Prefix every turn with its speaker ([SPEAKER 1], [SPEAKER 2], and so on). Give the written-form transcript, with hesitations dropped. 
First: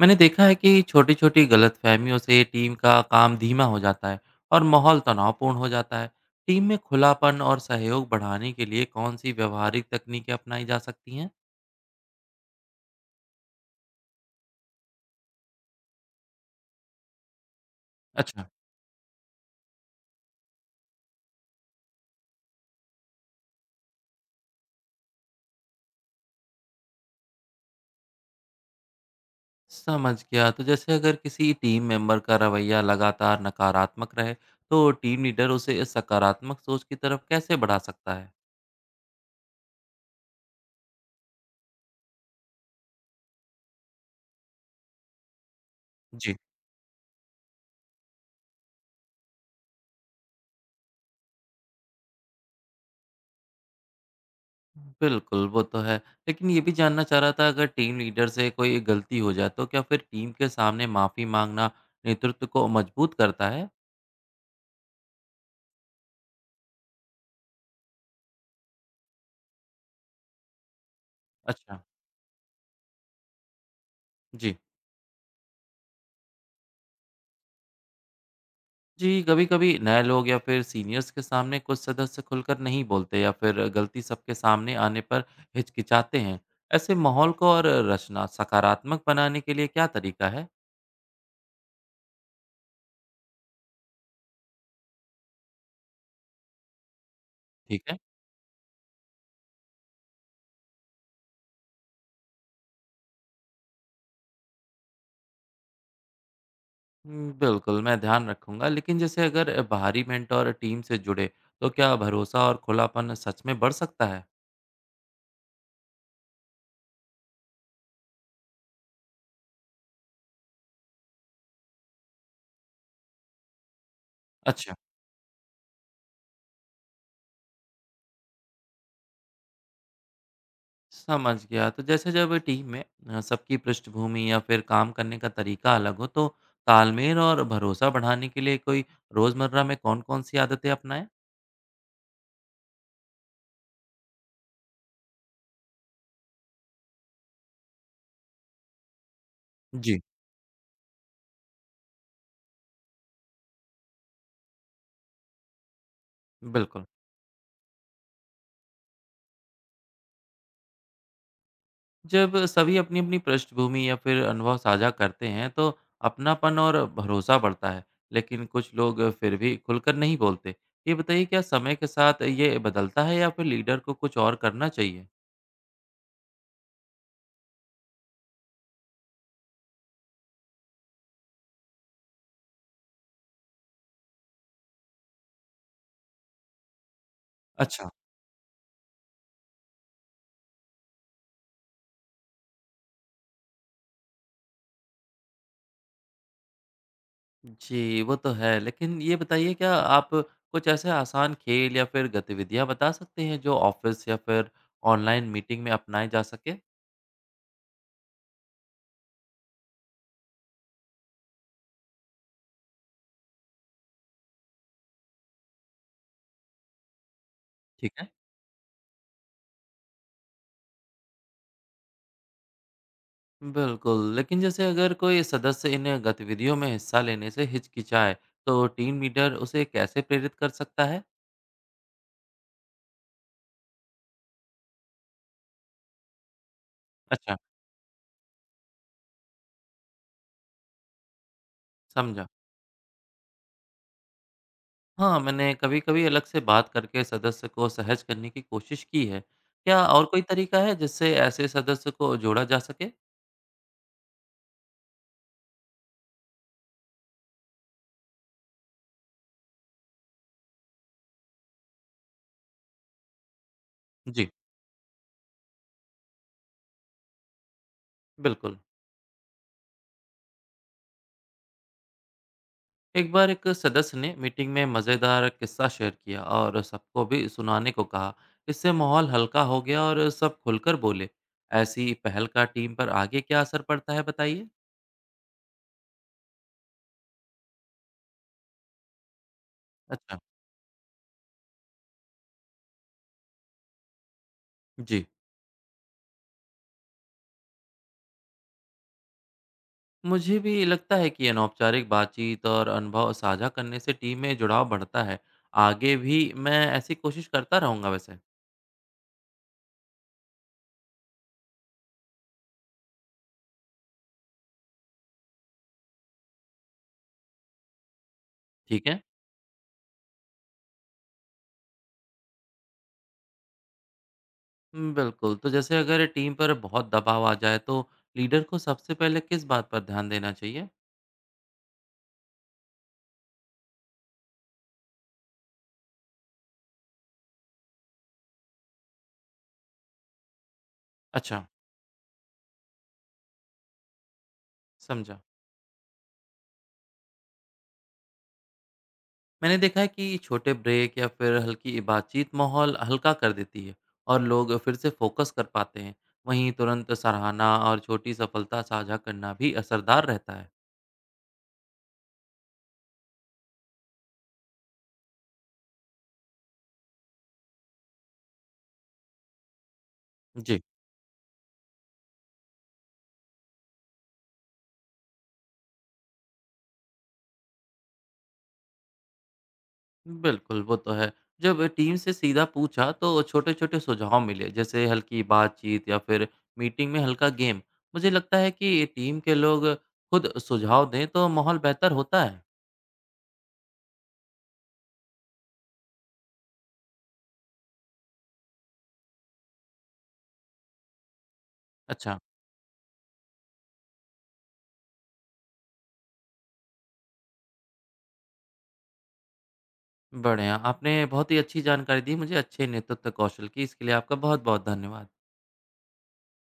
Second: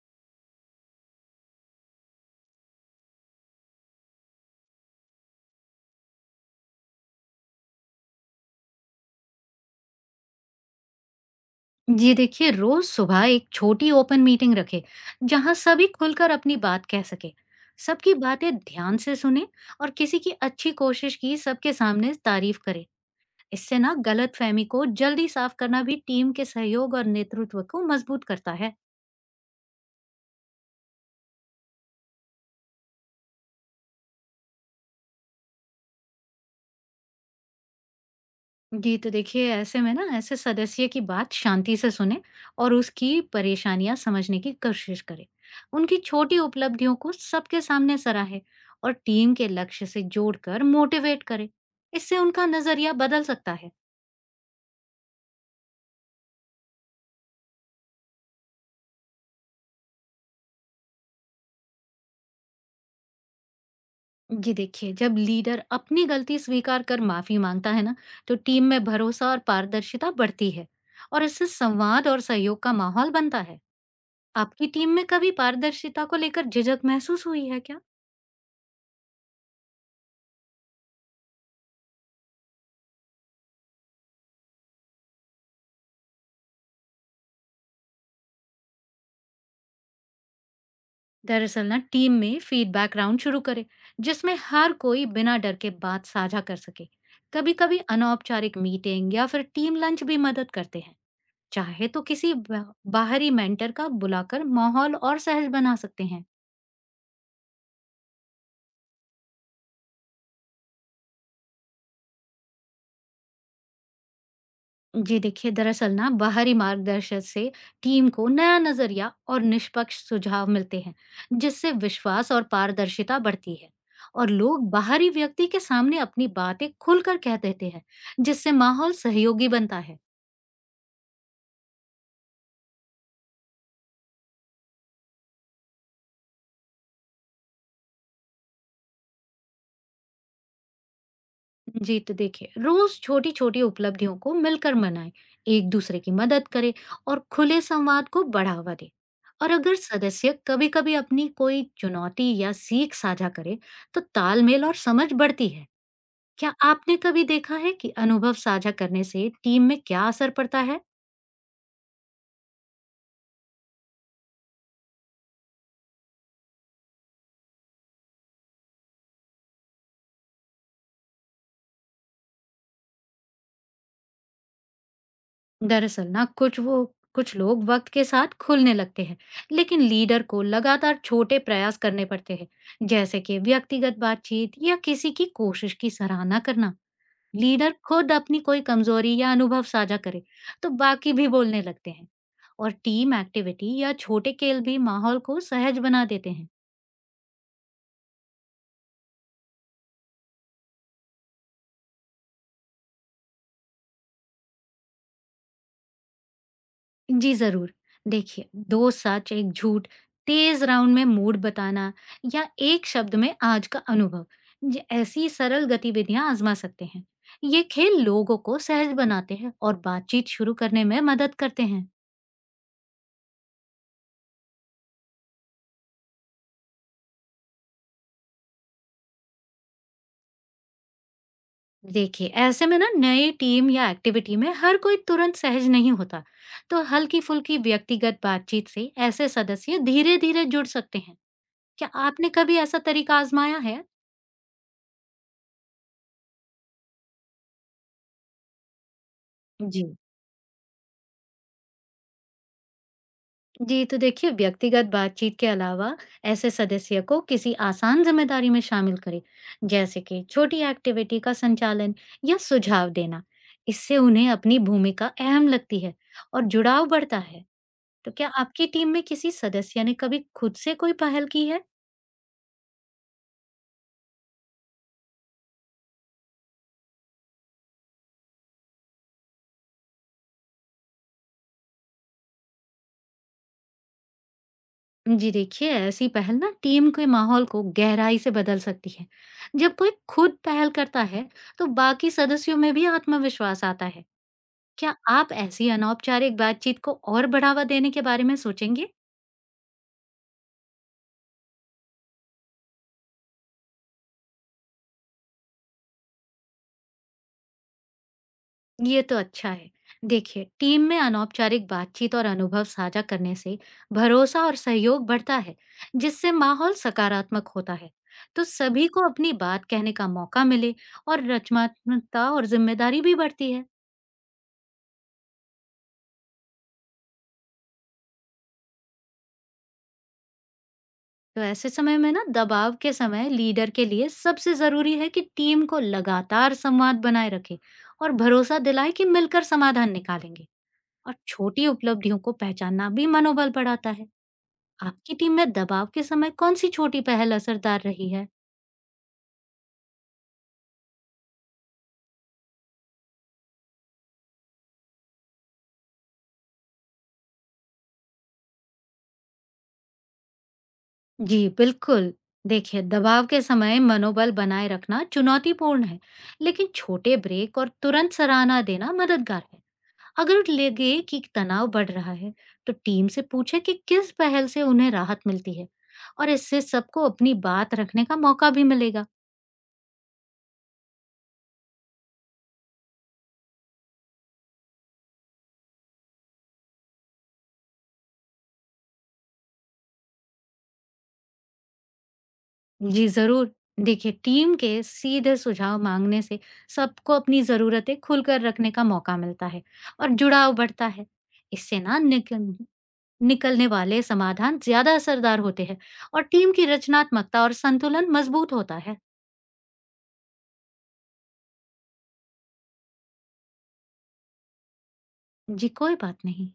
[SPEAKER 1] मैंने देखा है कि छोटी-छोटी गलतफहमियों से टीम का काम धीमा हो जाता है और माहौल तनावपूर्ण हो जाता है। टीम में खुलापन और सहयोग बढ़ाने के लिए कौन सी व्यवहारिक तकनीकें अपनाई जा सकती हैं?
[SPEAKER 2] जी देखिए, रोज सुबह एक छोटी ओपन मीटिंग रखें जहां सभी खुलकर अपनी बात कह सके, सबकी
[SPEAKER 1] अच्छा।
[SPEAKER 2] बातें ध्यान से सुने और किसी की अच्छी कोशिश की सबके सामने तारीफ करें। इससे ना गलत फहमी को जल्दी साफ करना भी टीम के सहयोग और नेतृत्व को मजबूत करता है।
[SPEAKER 1] समझ गया। तो जैसे अगर किसी टीम मेंबर का रवैया लगातार नकारात्मक रहे, तो टीम लीडर उसे सकारात्मक सोच की तरफ कैसे बढ़ा सकता है?
[SPEAKER 2] जी, तो देखिए ऐसे में ना ऐसे सदस्य की बात शांति से सुने और उसकी परेशानियां समझने की कोशिश करें। उनकी
[SPEAKER 1] जी,
[SPEAKER 2] छोटी उपलब्धियों को सबके सामने सराहे और टीम के लक्ष्य से जोड़कर मोटिवेट करें। इससे उनका नजरिया बदल सकता है।
[SPEAKER 1] बिल्कुल, वो तो है। लेकिन ये भी जानना चाह रहा था, अगर टीम लीडर से कोई गलती हो जाए तो क्या फिर टीम के सामने माफ़ी माँगना नेतृत्व को मजबूत करता है?
[SPEAKER 2] जी देखिए, जब लीडर अपनी गलती स्वीकार कर माफी मांगता है ना, तो टीम में भरोसा और पारदर्शिता बढ़ती है और इससे
[SPEAKER 1] अच्छा,
[SPEAKER 2] संवाद और सहयोग का माहौल बनता है।
[SPEAKER 1] जी।
[SPEAKER 2] आपकी टीम में कभी पारदर्शिता को लेकर झिझक महसूस हुई है क्या?
[SPEAKER 1] जी, कभी-कभी नए लोग या फिर सीनियर्स के सामने कुछ सदस्य खुलकर नहीं बोलते या फिर गलती सबके सामने आने पर हिचकिचाते हैं। ऐसे माहौल को और रचना सकारात्मक बनाने के लिए क्या तरीका है?
[SPEAKER 2] दरअसल ना टीम में फीडबैक राउंड शुरू करे जिसमें हर कोई बिना डर के बात साझा कर सके। कभी कभी
[SPEAKER 1] ठीक है।
[SPEAKER 2] अनौपचारिक मीटिंग या फिर टीम लंच भी मदद करते हैं। चाहे तो बाहरी मेंटर का बुलाकर माहौल और सहज बना सकते हैं।
[SPEAKER 1] हुँ, बिल्कुल, मैं ध्यान रखूँगा। लेकिन जैसे अगर बाहरी मेंटर टीम से जुड़े तो क्या भरोसा और खुलापन सच में बढ़ सकता है?
[SPEAKER 2] जी देखिए, दरअसल ना बाहरी मार्गदर्शन से टीम को नया नजरिया और निष्पक्ष सुझाव मिलते हैं, जिससे विश्वास और पारदर्शिता बढ़ती है। और लोग
[SPEAKER 1] अच्छा,
[SPEAKER 2] बाहरी व्यक्ति के सामने अपनी बातें खुलकर कह देते हैं, जिससे माहौल सहयोगी बनता है।
[SPEAKER 1] समझ गया। तो जैसे जब टीम में सबकी पृष्ठभूमि या फिर काम करने का तरीका अलग हो, तो तालमेल और भरोसा बढ़ाने के लिए कोई रोज़मर्रा में कौन-कौन सी आदतें अपनाएँ?
[SPEAKER 2] जी तो देखिए, रोज छोटी-छोटी उपलब्धियों को मिलकर मनाएं, एक दूसरे की मदद करें और खुले संवाद को बढ़ावा दें। और अगर
[SPEAKER 1] जी।
[SPEAKER 2] सदस्य कभी-कभी अपनी कोई चुनौती या सीख साझा करे, तो तालमेल और समझ बढ़ती है। क्या
[SPEAKER 1] बिल्कुल।
[SPEAKER 2] आपने कभी देखा है कि अनुभव साझा करने से टीम में क्या असर पड़ता है?
[SPEAKER 1] जब सभी अपनी-अपनी पृष्ठभूमि या फिर अनुभव साझा करते हैं, तो अपनापन और भरोसा बढ़ता है, लेकिन कुछ लोग फिर भी खुलकर नहीं बोलते। ये बताइए, क्या समय के साथ ये बदलता है या फिर लीडर को कुछ और करना चाहिए?
[SPEAKER 2] दरअसल ना कुछ लोग वक्त के साथ खुलने लगते हैं, लेकिन लीडर को लगातार छोटे प्रयास करने पड़ते हैं, जैसे कि व्यक्तिगत बातचीत या किसी की कोशिश की सराहना करना। लीडर
[SPEAKER 1] अच्छा।
[SPEAKER 2] खुद अपनी कोई कमजोरी या अनुभव साझा करे, तो बाकी भी बोलने लगते हैं। और टीम एक्टिविटी या छोटे खेल भी माहौल को सहज बना देते हैं।
[SPEAKER 1] जी, वो तो है। लेकिन ये बताइए, क्या आप कुछ ऐसे आसान खेल या फिर गतिविधियाँ बता सकते हैं जो ऑफ़िस या फिर ऑनलाइन मीटिंग में अपनाए जा सकें?
[SPEAKER 2] जी, ज़रूर। देखिए, 2 सच, 1 झूठ, तेज़ राउंड में मूड बताना या एक शब्द में आज का अनुभव, ज ऐसी सरल गतिविधियाँ आज़मा सकते हैं। ये
[SPEAKER 1] ठीक
[SPEAKER 2] खेल
[SPEAKER 1] है?
[SPEAKER 2] लोगों को सहज बनाते हैं और बातचीत शुरू करने में मदद करते हैं।
[SPEAKER 1] बिल्कुल, लेकिन जैसे अगर कोई सदस्य इन गतिविधियों में हिस्सा लेने से हिचकिचाए, तो टीम लीडर उसे कैसे प्रेरित कर सकता है?
[SPEAKER 2] देखिए, ऐसे में ना नई टीम या एक्टिविटी में हर कोई तुरंत सहज नहीं होता, तो
[SPEAKER 1] अच्छा।
[SPEAKER 2] हल्की-फुल्की व्यक्तिगत बातचीत से ऐसे सदस्य धीरे-धीरे जुड़ सकते हैं। क्या
[SPEAKER 1] समझा।
[SPEAKER 2] आपने कभी ऐसा तरीका आज़माया है?
[SPEAKER 1] हाँ, मैंने कभी-कभी अलग से बात करके सदस्य को सहज करने की कोशिश की है। क्या
[SPEAKER 2] जी।
[SPEAKER 1] और कोई तरीका है जिससे ऐसे सदस्य को जोड़ा जा सके?
[SPEAKER 2] जी, तो देखिए व्यक्तिगत बातचीत के अलावा ऐसे सदस्य को किसी आसान जिम्मेदारी में शामिल करें, जैसे कि छोटी एक्टिविटी का संचालन या सुझाव देना। इससे उन्हें
[SPEAKER 1] जी।
[SPEAKER 2] अपनी भूमिका अहम लगती है और जुड़ाव बढ़ता है। तो क्या
[SPEAKER 1] बिल्कुल।
[SPEAKER 2] आपकी टीम में किसी सदस्य ने कभी खुद से कोई पहल की है?
[SPEAKER 1] एक बार एक सदस्य ने मीटिंग में मज़ेदार किस्सा शेयर किया और सबको भी सुनाने को कहा। इससे माहौल हल्का हो गया और सब खुलकर बोले। ऐसी पहल का टीम पर आगे क्या असर पड़ता है, बताइए।
[SPEAKER 2] जी देखिए, ऐसी पहल ना टीम के माहौल को गहराई से बदल सकती है। जब कोई
[SPEAKER 1] अच्छा।
[SPEAKER 2] खुद पहल करता है, तो बाकी सदस्यों में भी आत्मविश्वास आता है। क्या
[SPEAKER 1] जी।
[SPEAKER 2] आप ऐसी अनौपचारिक बातचीत को और बढ़ावा देने के बारे में सोचेंगे?
[SPEAKER 1] मुझे भी लगता है कि अनौपचारिक बातचीत और अनुभव साझा करने से टीम में जुड़ाव बढ़ता है। आगे भी मैं ऐसी कोशिश करता रहूंगा वैसे।
[SPEAKER 2] ये तो अच्छा है। देखिए, टीम में अनौपचारिक बातचीत और अनुभव साझा करने से भरोसा और सहयोग बढ़ता है, जिससे माहौल सकारात्मक होता है। तो
[SPEAKER 1] ठीक
[SPEAKER 2] सभी
[SPEAKER 1] है।
[SPEAKER 2] को अपनी बात कहने का मौका मिले और रचनात्मकता और जिम्मेदारी भी बढ़ती है।
[SPEAKER 1] बिल्कुल। तो जैसे अगर टीम पर बहुत दबाव आ जाए तो लीडर को सबसे पहले किस बात पर ध्यान देना चाहिए?
[SPEAKER 2] तो ऐसे समय में ना दबाव के समय लीडर के लिए सबसे जरूरी है कि टीम को लगातार संवाद बनाए रखे और भरोसा दिलाए कि मिलकर समाधान निकालेंगे। और
[SPEAKER 1] अच्छा।
[SPEAKER 2] छोटी उपलब्धियों को पहचानना भी मनोबल बढ़ाता है। आपकी
[SPEAKER 1] समझा।
[SPEAKER 2] टीम में दबाव के समय कौन सी छोटी पहल असरदार रही है?
[SPEAKER 1] मैंने देखा है कि छोटे ब्रेक या फिर हल्की बातचीत माहौल हल्का कर देती है और लोग फिर से फोकस कर पाते हैं। वहीं तुरंत सराहना और छोटी सफलता साझा करना भी असरदार रहता है।
[SPEAKER 2] जी बिल्कुल। देखिए, दबाव के समय मनोबल बनाए रखना चुनौतीपूर्ण है, लेकिन छोटे ब्रेक और तुरंत सराहना देना मददगार है। अगर
[SPEAKER 1] जी।
[SPEAKER 2] लगे कि तनाव बढ़ रहा है, तो टीम से पूछे कि किस पहल से उन्हें राहत मिलती है, और इससे सबको अपनी बात रखने का मौका भी मिलेगा।
[SPEAKER 1] बिल्कुल, वो तो है। जब टीम से सीधा पूछा तो छोटे छोटे सुझाव मिले, जैसे हल्की बातचीत या फिर मीटिंग में हल्का गेम। मुझे लगता है कि टीम के लोग खुद सुझाव दें तो माहौल बेहतर होता है।
[SPEAKER 2] जी, ज़रूर। देखिए, टीम के सीधे सुझाव माँगने से सबको अपनी ज़रूरतें खुलकर रखने का मौका मिलता है और जुड़ाव बढ़ता है। इससे ना
[SPEAKER 1] अच्छा।
[SPEAKER 2] निकलने वाले समाधान ज़्यादा असरदार होते हैं और टीम की रचनात्मकता और संतुलन मज़बूत होता है।
[SPEAKER 1] बढ़िया, आपने बहुत ही अच्छी जानकारी दी मुझे अच्छे नेतृत्व कौशल की, इसके लिए आपका बहुत-बहुत धन्यवाद।
[SPEAKER 2] जी, कोई बात नहीं।